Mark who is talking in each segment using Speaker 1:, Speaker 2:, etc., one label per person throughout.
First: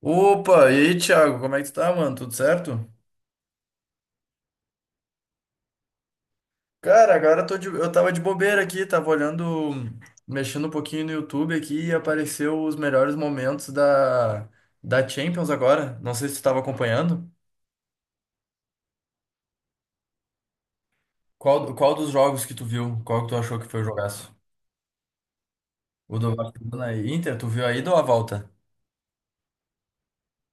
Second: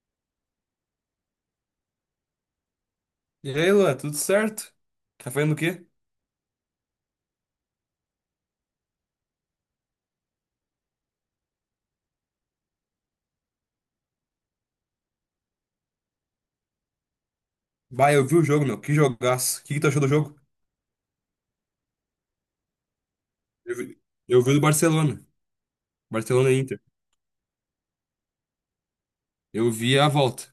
Speaker 1: Opa, e aí, Thiago, como é que tu tá, mano? Tudo certo?
Speaker 2: E aí, Luan, tudo certo? Tá fazendo o quê?
Speaker 1: Cara, agora eu eu tava de bobeira aqui, tava olhando, mexendo um pouquinho no YouTube aqui e apareceu os melhores momentos da Champions agora. Não sei se tu tava acompanhando.
Speaker 2: Bah, eu vi o jogo, meu. Que jogaço. O que que tu achou do jogo?
Speaker 1: Qual dos jogos que tu viu? Qual que tu achou que
Speaker 2: Eu
Speaker 1: foi o
Speaker 2: vi,
Speaker 1: jogaço?
Speaker 2: eu vi do Barcelona.
Speaker 1: O do
Speaker 2: Barcelona e Inter.
Speaker 1: Barcelona e Inter, tu viu aí ou a volta?
Speaker 2: Eu vi a volta.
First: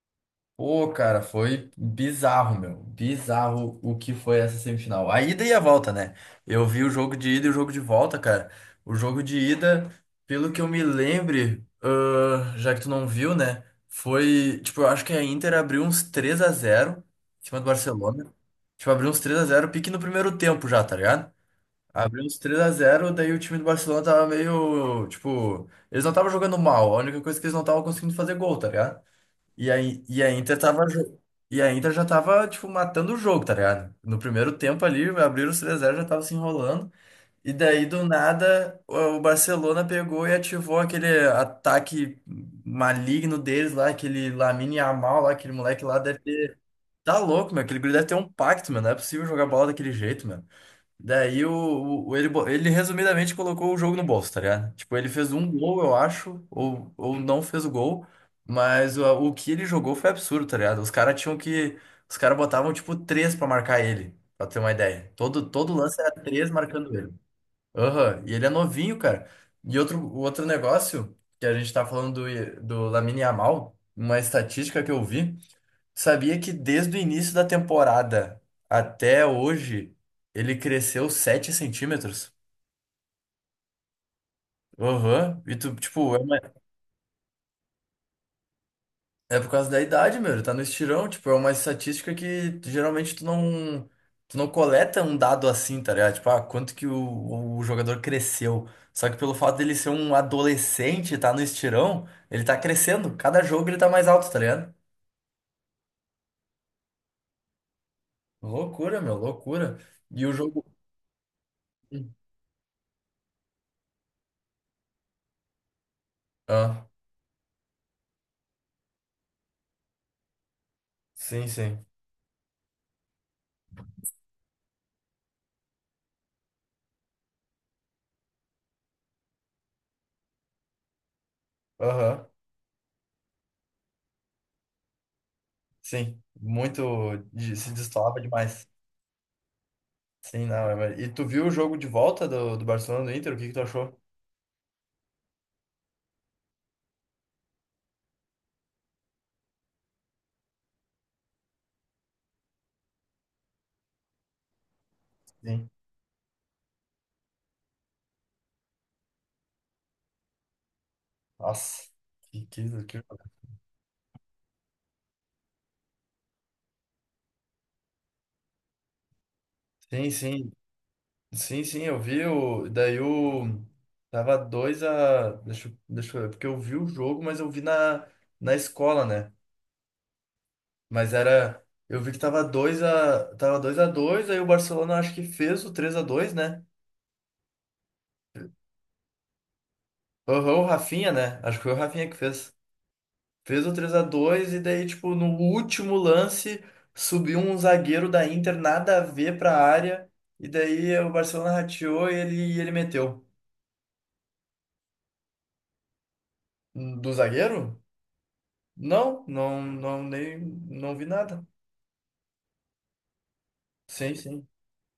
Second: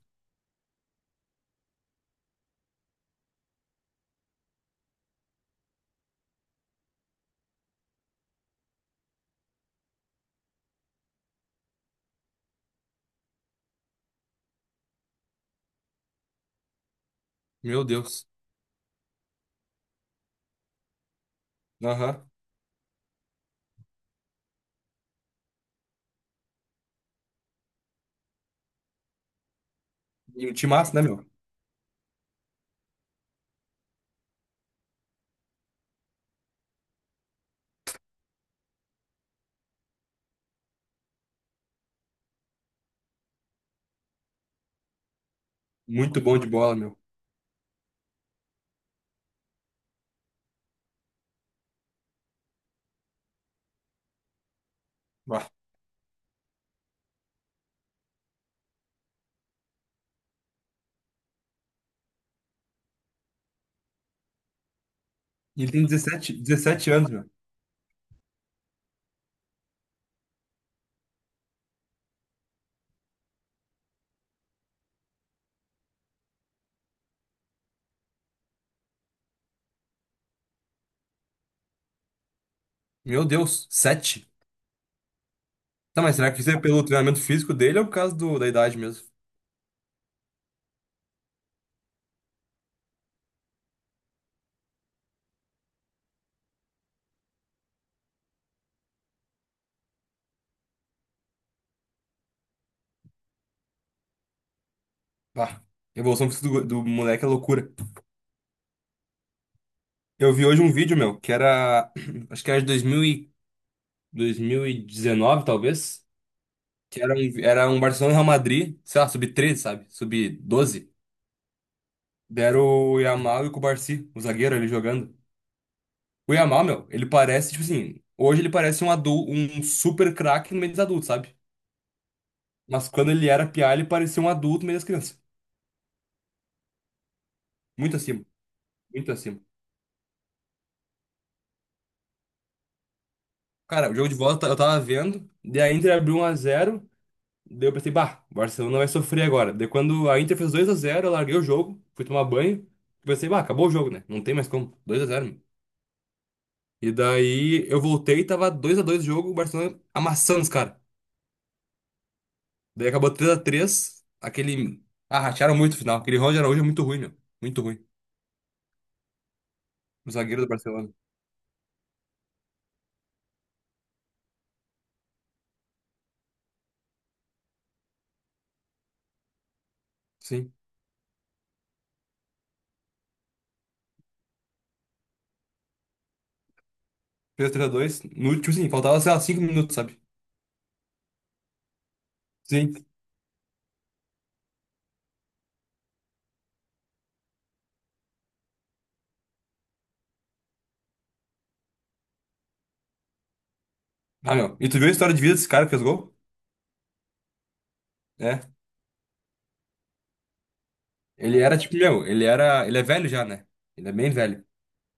Speaker 1: Pô, cara, foi bizarro, meu. Bizarro o que foi essa semifinal. A ida e a volta, né? Eu vi o jogo de ida e o jogo de volta, cara. O jogo de ida, pelo que eu me lembre, já que tu não viu, né? Foi, tipo, eu acho que a Inter abriu uns 3-0 em cima do
Speaker 2: Meu Deus.
Speaker 1: Barcelona. Tipo, abriu uns 3-0, pique no primeiro tempo já, tá ligado? Abriu
Speaker 2: Aham.
Speaker 1: uns 3 a zero, daí o time do Barcelona tava meio, tipo, eles não estavam jogando mal, a única coisa é que eles não estavam conseguindo fazer gol, tá ligado? E a
Speaker 2: E um
Speaker 1: Inter tava.
Speaker 2: timaço, né,
Speaker 1: jo-
Speaker 2: meu?
Speaker 1: E a Inter já tava, tipo, matando o jogo, tá ligado? No primeiro tempo ali, abriram os 3-0, já tava se enrolando. E daí, do nada, o Barcelona pegou e ativou aquele ataque maligno deles lá, aquele Lamine Yamal lá, aquele moleque lá deve
Speaker 2: Muito bom de
Speaker 1: ter.
Speaker 2: bola, meu.
Speaker 1: Tá louco, meu. Aquele guri deve ter um pacto, mano. Não é possível jogar bola daquele jeito, mano. Daí ele resumidamente colocou o jogo no bolso, tá ligado? Tipo, ele fez
Speaker 2: Bah.
Speaker 1: um gol, eu acho, ou não fez o gol, mas o que ele jogou foi absurdo, tá ligado? Os caras tinham que. Os caras botavam, tipo, três pra marcar ele, pra ter uma ideia. Todo,
Speaker 2: E ele
Speaker 1: todo
Speaker 2: tem
Speaker 1: lance era
Speaker 2: dezessete,
Speaker 1: três
Speaker 2: dezessete
Speaker 1: marcando
Speaker 2: anos,
Speaker 1: ele.
Speaker 2: meu.
Speaker 1: Aham, e ele é novinho, cara. O outro negócio que a gente tá falando do Lamine Yamal, uma estatística que eu vi. Sabia que desde o início da temporada até hoje ele cresceu 7 cm?
Speaker 2: Meu Deus, sete.
Speaker 1: Aham. E tu,
Speaker 2: Tá,
Speaker 1: tipo,
Speaker 2: mas
Speaker 1: é,
Speaker 2: será que isso é pelo treinamento físico dele ou por causa da idade mesmo?
Speaker 1: é por causa da idade, meu. Ele tá no estirão. Tipo, é uma estatística que geralmente tu não coleta um dado assim, tá ligado? Tipo, quanto que o jogador cresceu. Só que pelo fato dele ser um adolescente e tá no estirão, ele tá crescendo. Cada jogo ele tá mais alto, tá ligado?
Speaker 2: Bah. A evolução física do moleque é loucura.
Speaker 1: Loucura, meu, loucura. E o
Speaker 2: Eu vi hoje
Speaker 1: jogo.
Speaker 2: um vídeo, meu, que era.
Speaker 1: Hum.
Speaker 2: Acho que era de 2019, talvez.
Speaker 1: Ah,
Speaker 2: Que era era um Barcelona e Real Madrid, sei lá, sub-13, sabe? Sub doze.
Speaker 1: sim, sim.
Speaker 2: Deram o Yamal e o Cubarsí, o zagueiro ali jogando. O Yamal, meu, ele parece, tipo assim, hoje ele parece um adulto, um super craque no meio dos adultos, sabe?
Speaker 1: Aham.
Speaker 2: Mas quando ele era piá, ele parecia um adulto no meio das crianças.
Speaker 1: Sim, muito. Se
Speaker 2: Muito
Speaker 1: destoava
Speaker 2: acima,
Speaker 1: demais.
Speaker 2: muito acima.
Speaker 1: Sim, não. É verdade. E tu viu o jogo de volta do Barcelona do Inter? O que que tu
Speaker 2: Cara, o
Speaker 1: achou?
Speaker 2: jogo de volta eu tava vendo, daí a Inter abriu um a zero, daí eu pensei, bah, o Barcelona vai sofrer agora. Daí quando a Inter fez dois a zero, eu larguei o jogo, fui tomar banho, pensei, bah, acabou o jogo, né? Não tem mais como, dois a zero.
Speaker 1: Sim.
Speaker 2: E daí eu voltei, tava dois a dois o jogo, o Barcelona amassando os caras.
Speaker 1: Nossa, que, que,
Speaker 2: Daí
Speaker 1: que...
Speaker 2: acabou três a três aquele. Ah, ratearam muito o final. Aquele Ronald Araújo é muito ruim, meu. Muito ruim.
Speaker 1: Sim,
Speaker 2: O zagueiro do
Speaker 1: sim.
Speaker 2: Barcelona.
Speaker 1: Sim, sim, eu vi o. Daí o. Tava 2 a. Deixa, deixa eu ver, porque eu vi o jogo, mas eu vi na escola, né?
Speaker 2: Sim.
Speaker 1: Mas era. Eu vi que tava 2 a. Tava 2 a 2 aí o Barcelona acho que fez o 3-2, né?
Speaker 2: Fez 3 x dois no último, sim, faltava, sei lá, 5 minutos, sabe?
Speaker 1: Aham, o Rafinha, né? Acho que foi o Rafinha que fez.
Speaker 2: Sim.
Speaker 1: Fez o três a dois e daí, tipo, no último lance, subiu um zagueiro da Inter, nada a ver pra área. E daí o Barcelona rateou e ele meteu.
Speaker 2: Ah, meu. E tu viu a história de vida desse cara que fez gol?
Speaker 1: Do zagueiro?
Speaker 2: É.
Speaker 1: Não, não, não, nem, não vi
Speaker 2: Ele
Speaker 1: nada.
Speaker 2: era tipo, meu, ele era. Ele é velho já, né? Ele é bem
Speaker 1: Sim,
Speaker 2: velho.
Speaker 1: sim.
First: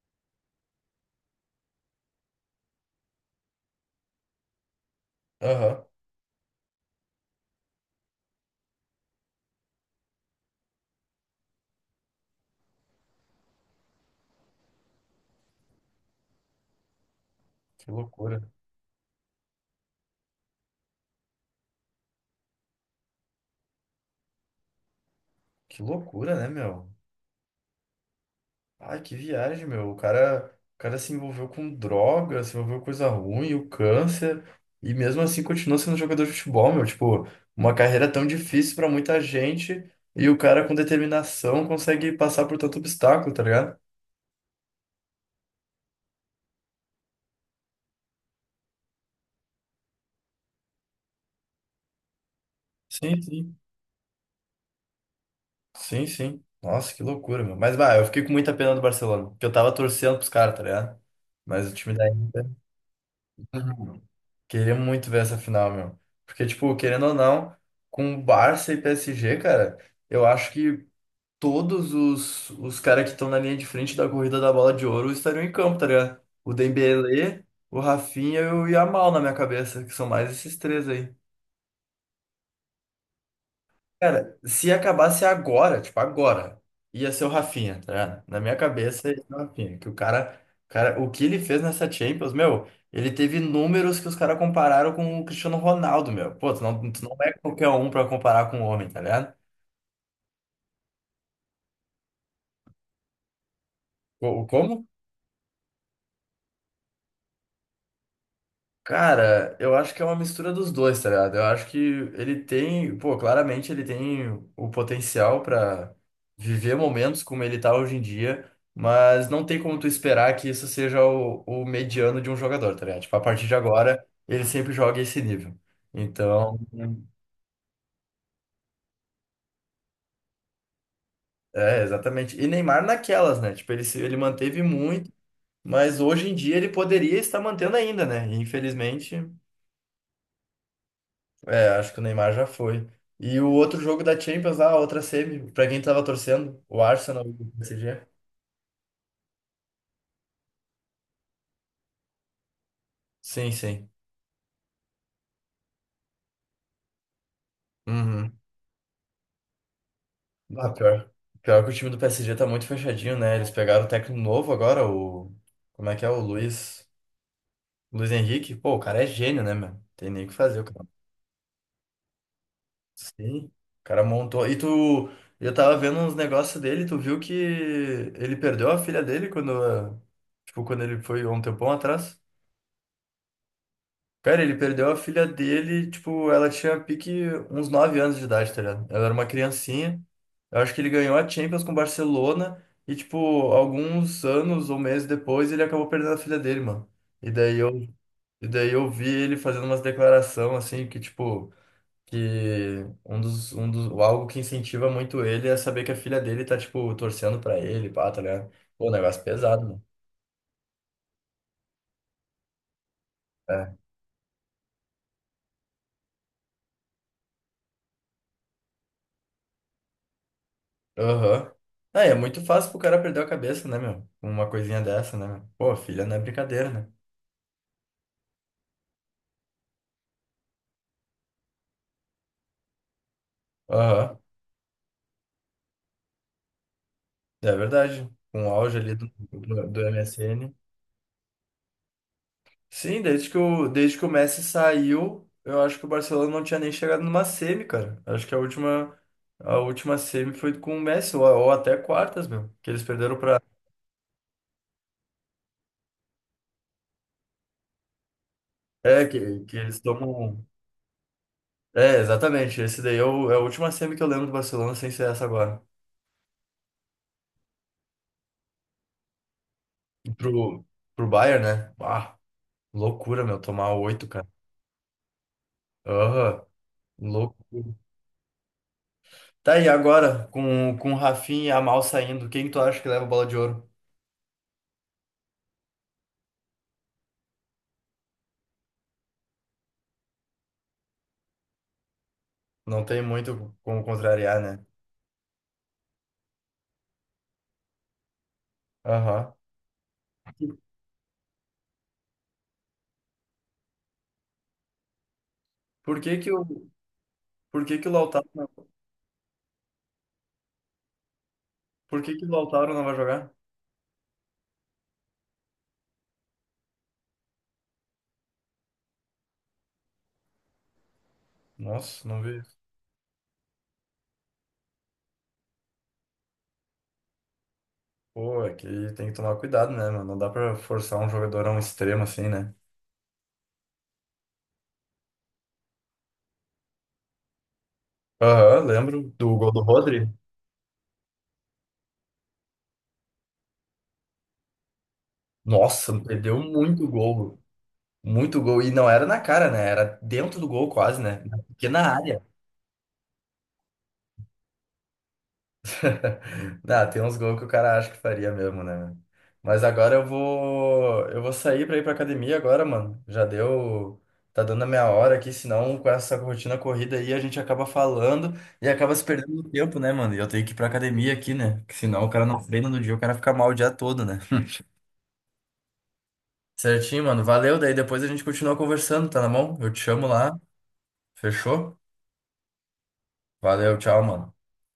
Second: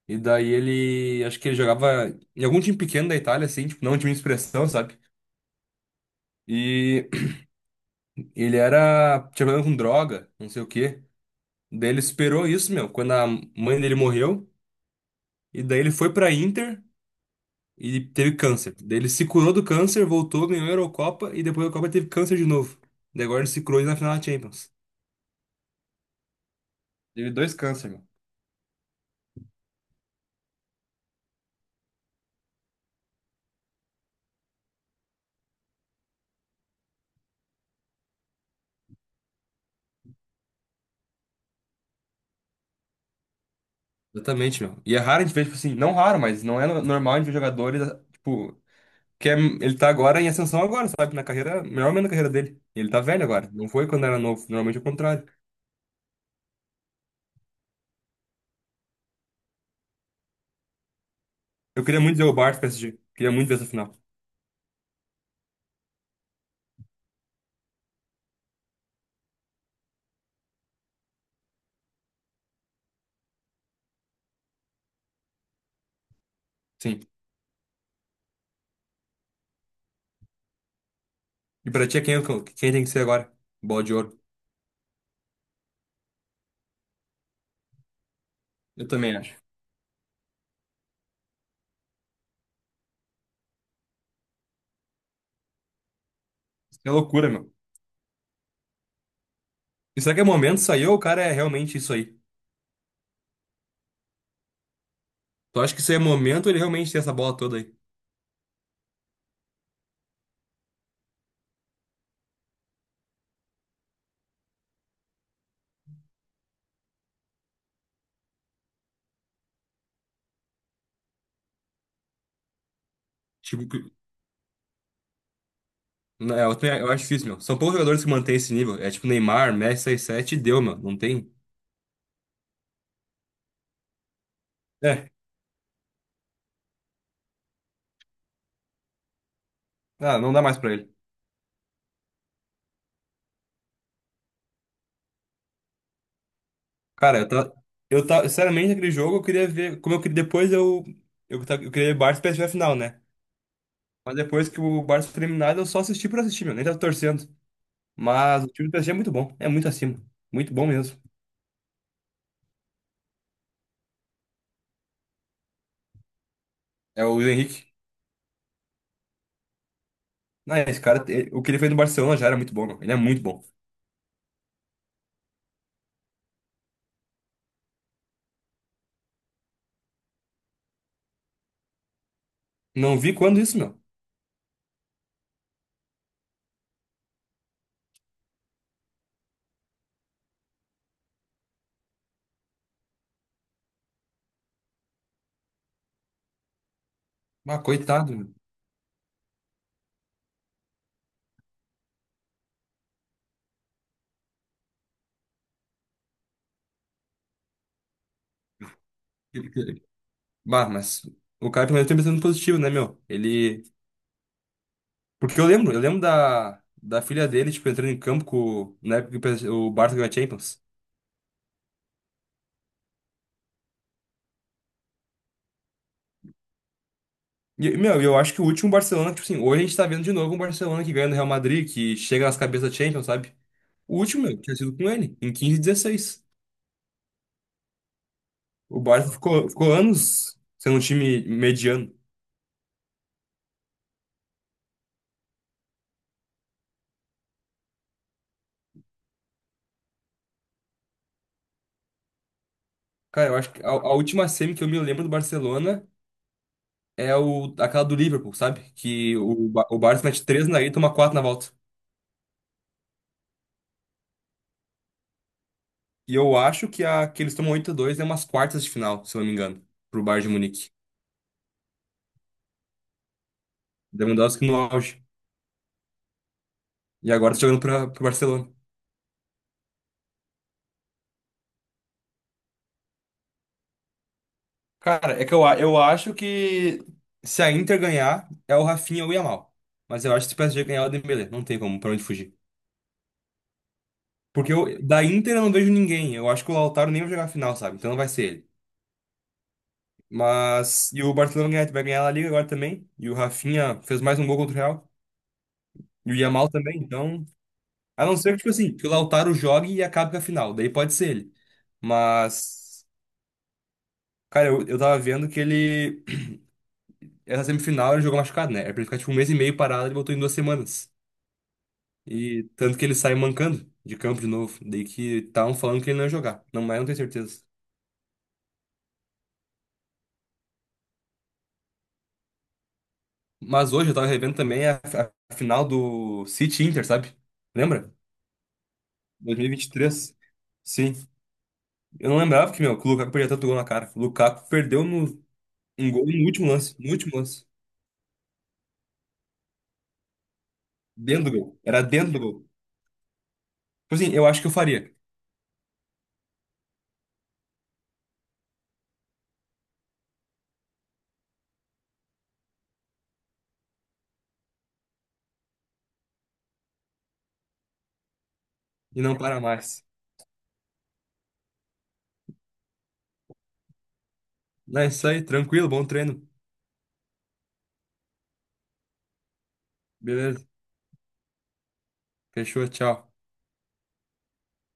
Speaker 2: E daí ele. Acho que ele jogava em algum time pequeno da Itália, assim, tipo, não um time de expressão, sabe?
Speaker 1: Aham.
Speaker 2: E ele era. Tinha problema com droga, não sei o quê. Daí ele esperou isso, meu, quando a mãe dele morreu. E daí ele foi pra Inter
Speaker 1: Que
Speaker 2: e teve
Speaker 1: loucura.
Speaker 2: câncer. Daí ele se curou do câncer, voltou, ganhou a Eurocopa e depois da Copa teve câncer de novo. Daí agora ele se curou na final da Champions.
Speaker 1: Que loucura, né, meu?
Speaker 2: Teve dois câncer, meu.
Speaker 1: Ai, que viagem, meu. O cara se envolveu com droga, se envolveu com coisa ruim, o câncer, e mesmo assim continuou sendo jogador de futebol, meu. Tipo, uma carreira tão difícil pra muita gente, e o cara com determinação consegue passar por tanto obstáculo, tá ligado?
Speaker 2: Exatamente, meu. E é raro a gente ver, tipo assim, não raro, mas não é normal a gente ver jogadores, tipo, que é- ele tá agora em ascensão agora, sabe? Na carreira, melhor ou menos na carreira dele. E ele tá
Speaker 1: Sim,
Speaker 2: velho agora.
Speaker 1: sim.
Speaker 2: Não foi quando era novo, normalmente é o contrário.
Speaker 1: Sim, sim. Nossa, que loucura, meu. Mas, vai, eu fiquei com muita pena do Barcelona, porque eu tava torcendo pros caras, tá ligado? Mas o
Speaker 2: Eu
Speaker 1: time
Speaker 2: queria
Speaker 1: da
Speaker 2: muito ver o
Speaker 1: Inter.
Speaker 2: Barça PSG. Queria muito ver essa final.
Speaker 1: Queria muito ver essa final, meu. Porque, tipo, querendo ou não, com Barça e PSG, cara, eu acho que todos os caras que estão na linha de frente da corrida da bola de ouro estariam em campo, tá ligado? O
Speaker 2: Sim.
Speaker 1: Dembélé, o Rafinha e o Yamal na minha cabeça, que são mais esses três aí.
Speaker 2: E pra ti, é quem, quem tem que ser agora? Bola de ouro.
Speaker 1: Cara, se acabasse agora, tipo, agora, ia ser o Rafinha, tá ligado? Na minha
Speaker 2: Eu
Speaker 1: cabeça, ia
Speaker 2: também
Speaker 1: ser
Speaker 2: acho.
Speaker 1: o Rafinha. Que o cara, cara, o que ele fez nessa Champions, meu, ele teve números que os caras compararam com o Cristiano Ronaldo, meu. Pô, tu
Speaker 2: Isso
Speaker 1: não,
Speaker 2: é
Speaker 1: tu não
Speaker 2: loucura,
Speaker 1: é
Speaker 2: meu.
Speaker 1: qualquer um pra comparar com o homem, tá ligado?
Speaker 2: E será que é momento isso aí ou o cara é realmente isso aí?
Speaker 1: Co- Como
Speaker 2: Tu acha que isso aí é momento ou ele realmente tem essa bola toda aí?
Speaker 1: Cara, eu acho que é uma mistura dos dois, tá ligado? Eu acho que ele tem, pô, claramente ele tem o potencial pra viver momentos como ele tá hoje em dia, mas não tem como tu esperar que isso seja o mediano de um jogador, tá ligado? Tipo, a partir de
Speaker 2: Tipo, que-
Speaker 1: agora, ele sempre joga esse nível.
Speaker 2: Não, é, eu,
Speaker 1: Então,
Speaker 2: eu acho difícil, meu. São poucos jogadores que mantêm esse nível. É tipo Neymar, Messi 6-7 e deu, meu. Não tem.
Speaker 1: é, exatamente. E Neymar naquelas, né? Tipo, ele, se- ele manteve
Speaker 2: É,
Speaker 1: muito, mas hoje em dia ele poderia estar mantendo ainda, né? E, infelizmente.
Speaker 2: ah, não dá mais pra ele.
Speaker 1: É, acho que o Neymar já foi. E o outro jogo da Champions, lá, a outra semi, pra quem tava torcendo, o
Speaker 2: Cara,
Speaker 1: Arsenal
Speaker 2: eu
Speaker 1: e o
Speaker 2: tá.
Speaker 1: PSG.
Speaker 2: Eu tá. Sinceramente, aquele jogo eu queria ver. Como eu queria. Depois eu. Eu queria ver Barça e PSV final, né?
Speaker 1: Sim, sim.
Speaker 2: Mas depois que o Barça foi eliminado, eu só assisti por assistir, meu. Nem tava torcendo.
Speaker 1: Uhum.
Speaker 2: Mas o time do PSG é muito bom. É muito acima. Muito bom
Speaker 1: Ah,
Speaker 2: mesmo.
Speaker 1: pior. Pior que o time do PSG tá muito fechadinho, né? Eles pegaram o técnico novo agora, o. Como é que é? O Luiz.
Speaker 2: É o Luiz Henrique.
Speaker 1: Luiz Henrique. Pô, o cara é gênio, né, meu? Tem nem o que
Speaker 2: Não,
Speaker 1: fazer, o
Speaker 2: esse
Speaker 1: cara.
Speaker 2: cara, o que ele fez no Barcelona já era muito bom, meu. Ele é muito bom.
Speaker 1: Sim. O cara montou. E tu. Eu tava vendo uns negócios dele, tu viu que ele perdeu a filha dele quando, tipo, quando ele foi há um tempão atrás?
Speaker 2: Não vi quando isso, meu.
Speaker 1: Cara, ele perdeu a filha dele, tipo, ela tinha pique uns 9 anos de idade, tá ligado? Ela era uma criancinha. Eu acho que ele ganhou a Champions com o Barcelona e, tipo, alguns anos ou meses depois ele acabou perdendo a filha dele, mano. E daí
Speaker 2: Ah,
Speaker 1: eu,
Speaker 2: coitado, meu.
Speaker 1: e daí eu vi ele fazendo umas declarações, assim, que, tipo, que algo que incentiva muito ele é saber que a filha dele tá, tipo, torcendo pra ele, pá, tá ligado? Pô, um negócio
Speaker 2: Ele-
Speaker 1: pesado, mano.
Speaker 2: ele- Bah, mas o cara pelo menos tem um pensamento positivo, né, meu? Ele.
Speaker 1: É.
Speaker 2: Porque eu lembro da filha dele, tipo, entrando em campo com, na época que o Barça ganhou a Champions.
Speaker 1: Aham. Ah, é muito fácil pro cara perder a cabeça, né, meu? Com uma coisinha dessa, né, meu? Pô, filha não é brincadeira, né?
Speaker 2: E, meu, eu acho que o último Barcelona, tipo assim, hoje a gente tá vendo de novo um Barcelona que ganha no Real Madrid, que chega nas cabeças da Champions, sabe? O
Speaker 1: Aham.
Speaker 2: último, meu, tinha sido com ele, em 15 e 16.
Speaker 1: É verdade. Com o auge
Speaker 2: O
Speaker 1: ali do,
Speaker 2: Barça
Speaker 1: do,
Speaker 2: ficou
Speaker 1: do
Speaker 2: anos
Speaker 1: MSN.
Speaker 2: sendo um time mediano.
Speaker 1: Sim, desde que o Messi saiu, eu acho que o Barcelona não tinha nem chegado numa semi, cara. Acho que a última semi foi com o Messi, ou até quartas, meu. Que eles perderam
Speaker 2: Cara, eu
Speaker 1: pra.
Speaker 2: acho que a última semi que eu me lembro do Barcelona é, aquela do Liverpool, sabe?
Speaker 1: É, que, que eles
Speaker 2: O Barça mete
Speaker 1: tomam.
Speaker 2: 3 na ida e toma 4 na volta.
Speaker 1: É, exatamente. Esse daí é a última semi que eu lembro do Barcelona sem ser essa agora.
Speaker 2: E eu acho que a que eles tomam 8-2 é umas quartas de final, se eu não me engano, pro
Speaker 1: E
Speaker 2: Bayern de
Speaker 1: Pro,
Speaker 2: Munique.
Speaker 1: pro Bayern, né? Ah. Loucura, meu, tomar oito, cara.
Speaker 2: Lewandowski no auge.
Speaker 1: Aham,
Speaker 2: E agora tá jogando
Speaker 1: loucura.
Speaker 2: pro Barcelona.
Speaker 1: Tá aí agora, com o Rafinha e a Mal saindo, quem tu acha que leva a bola de ouro?
Speaker 2: Cara, eu acho que se a Inter ganhar, é o Rafinha ou o Yamal. Mas eu acho que se o PSG ganhar, é o Dembélé. Não tem como, pra onde fugir.
Speaker 1: Não tem muito como contrariar,
Speaker 2: Porque
Speaker 1: né?
Speaker 2: da Inter eu não vejo ninguém. Eu acho que o Lautaro nem vai jogar a final, sabe? Então não vai ser ele.
Speaker 1: Aham.
Speaker 2: Mas. E o Barcelona vai ganhar a Liga agora também. E o Rafinha fez mais um gol contra o Real.
Speaker 1: Por
Speaker 2: E o
Speaker 1: que que o
Speaker 2: Yamal também. Então.
Speaker 1: por que que o
Speaker 2: A não
Speaker 1: Lautaro,
Speaker 2: ser que, tipo
Speaker 1: não-
Speaker 2: assim, que o Lautaro jogue e acabe com a final. Daí pode ser ele.
Speaker 1: por que que o Lautaro não
Speaker 2: Mas.
Speaker 1: vai jogar?
Speaker 2: Cara, eu tava vendo que ele. Essa semifinal ele jogou machucado, né? Era pra ele ficar tipo um mês e meio parado, ele botou em 2 semanas.
Speaker 1: Nossa, não vi
Speaker 2: E
Speaker 1: isso.
Speaker 2: tanto que ele sai mancando de campo de novo. Daí que estavam falando que ele não ia jogar. Não, mas eu não tenho certeza.
Speaker 1: Pô, é que tem que tomar cuidado, né, mano? Não dá pra forçar um jogador a um extremo assim, né?
Speaker 2: Mas hoje eu tava revendo também a final do City Inter, sabe? Lembra?
Speaker 1: Aham, lembro do gol do Rodri.
Speaker 2: 2023. Sim. Eu não lembrava que, meu, que o Lukaku perdia tanto gol na cara. O Lukaku perdeu um
Speaker 1: Nossa,
Speaker 2: gol no
Speaker 1: perdeu
Speaker 2: último lance.
Speaker 1: muito
Speaker 2: No último
Speaker 1: gol.
Speaker 2: lance.
Speaker 1: Muito gol. E não era na cara, né? Era dentro do gol quase, né? Porque
Speaker 2: Dentro do
Speaker 1: na
Speaker 2: gol.
Speaker 1: pequena
Speaker 2: Era dentro do
Speaker 1: área.
Speaker 2: gol. Tipo assim, eu acho que eu faria.
Speaker 1: Ah, tem uns gols que o cara acha que faria mesmo, né, meu? Mas agora eu vou sair pra ir pra academia agora, mano. Já deu, tá dando a minha hora aqui, senão com essa rotina corrida aí a gente acaba falando e acaba
Speaker 2: E
Speaker 1: se
Speaker 2: não para
Speaker 1: perdendo no tempo,
Speaker 2: mais.
Speaker 1: né, mano? E eu tenho que ir pra academia aqui, né? Porque senão o cara não treina no dia, o cara fica mal o dia todo, né?
Speaker 2: Não, é isso aí. Tranquilo, bom treino.
Speaker 1: Certinho, mano. Valeu, daí depois a gente continua conversando, tá na mão? Eu te chamo lá.
Speaker 2: Beleza.
Speaker 1: Fechou?
Speaker 2: Fechou, tchau.
Speaker 1: Valeu, tchau, mano.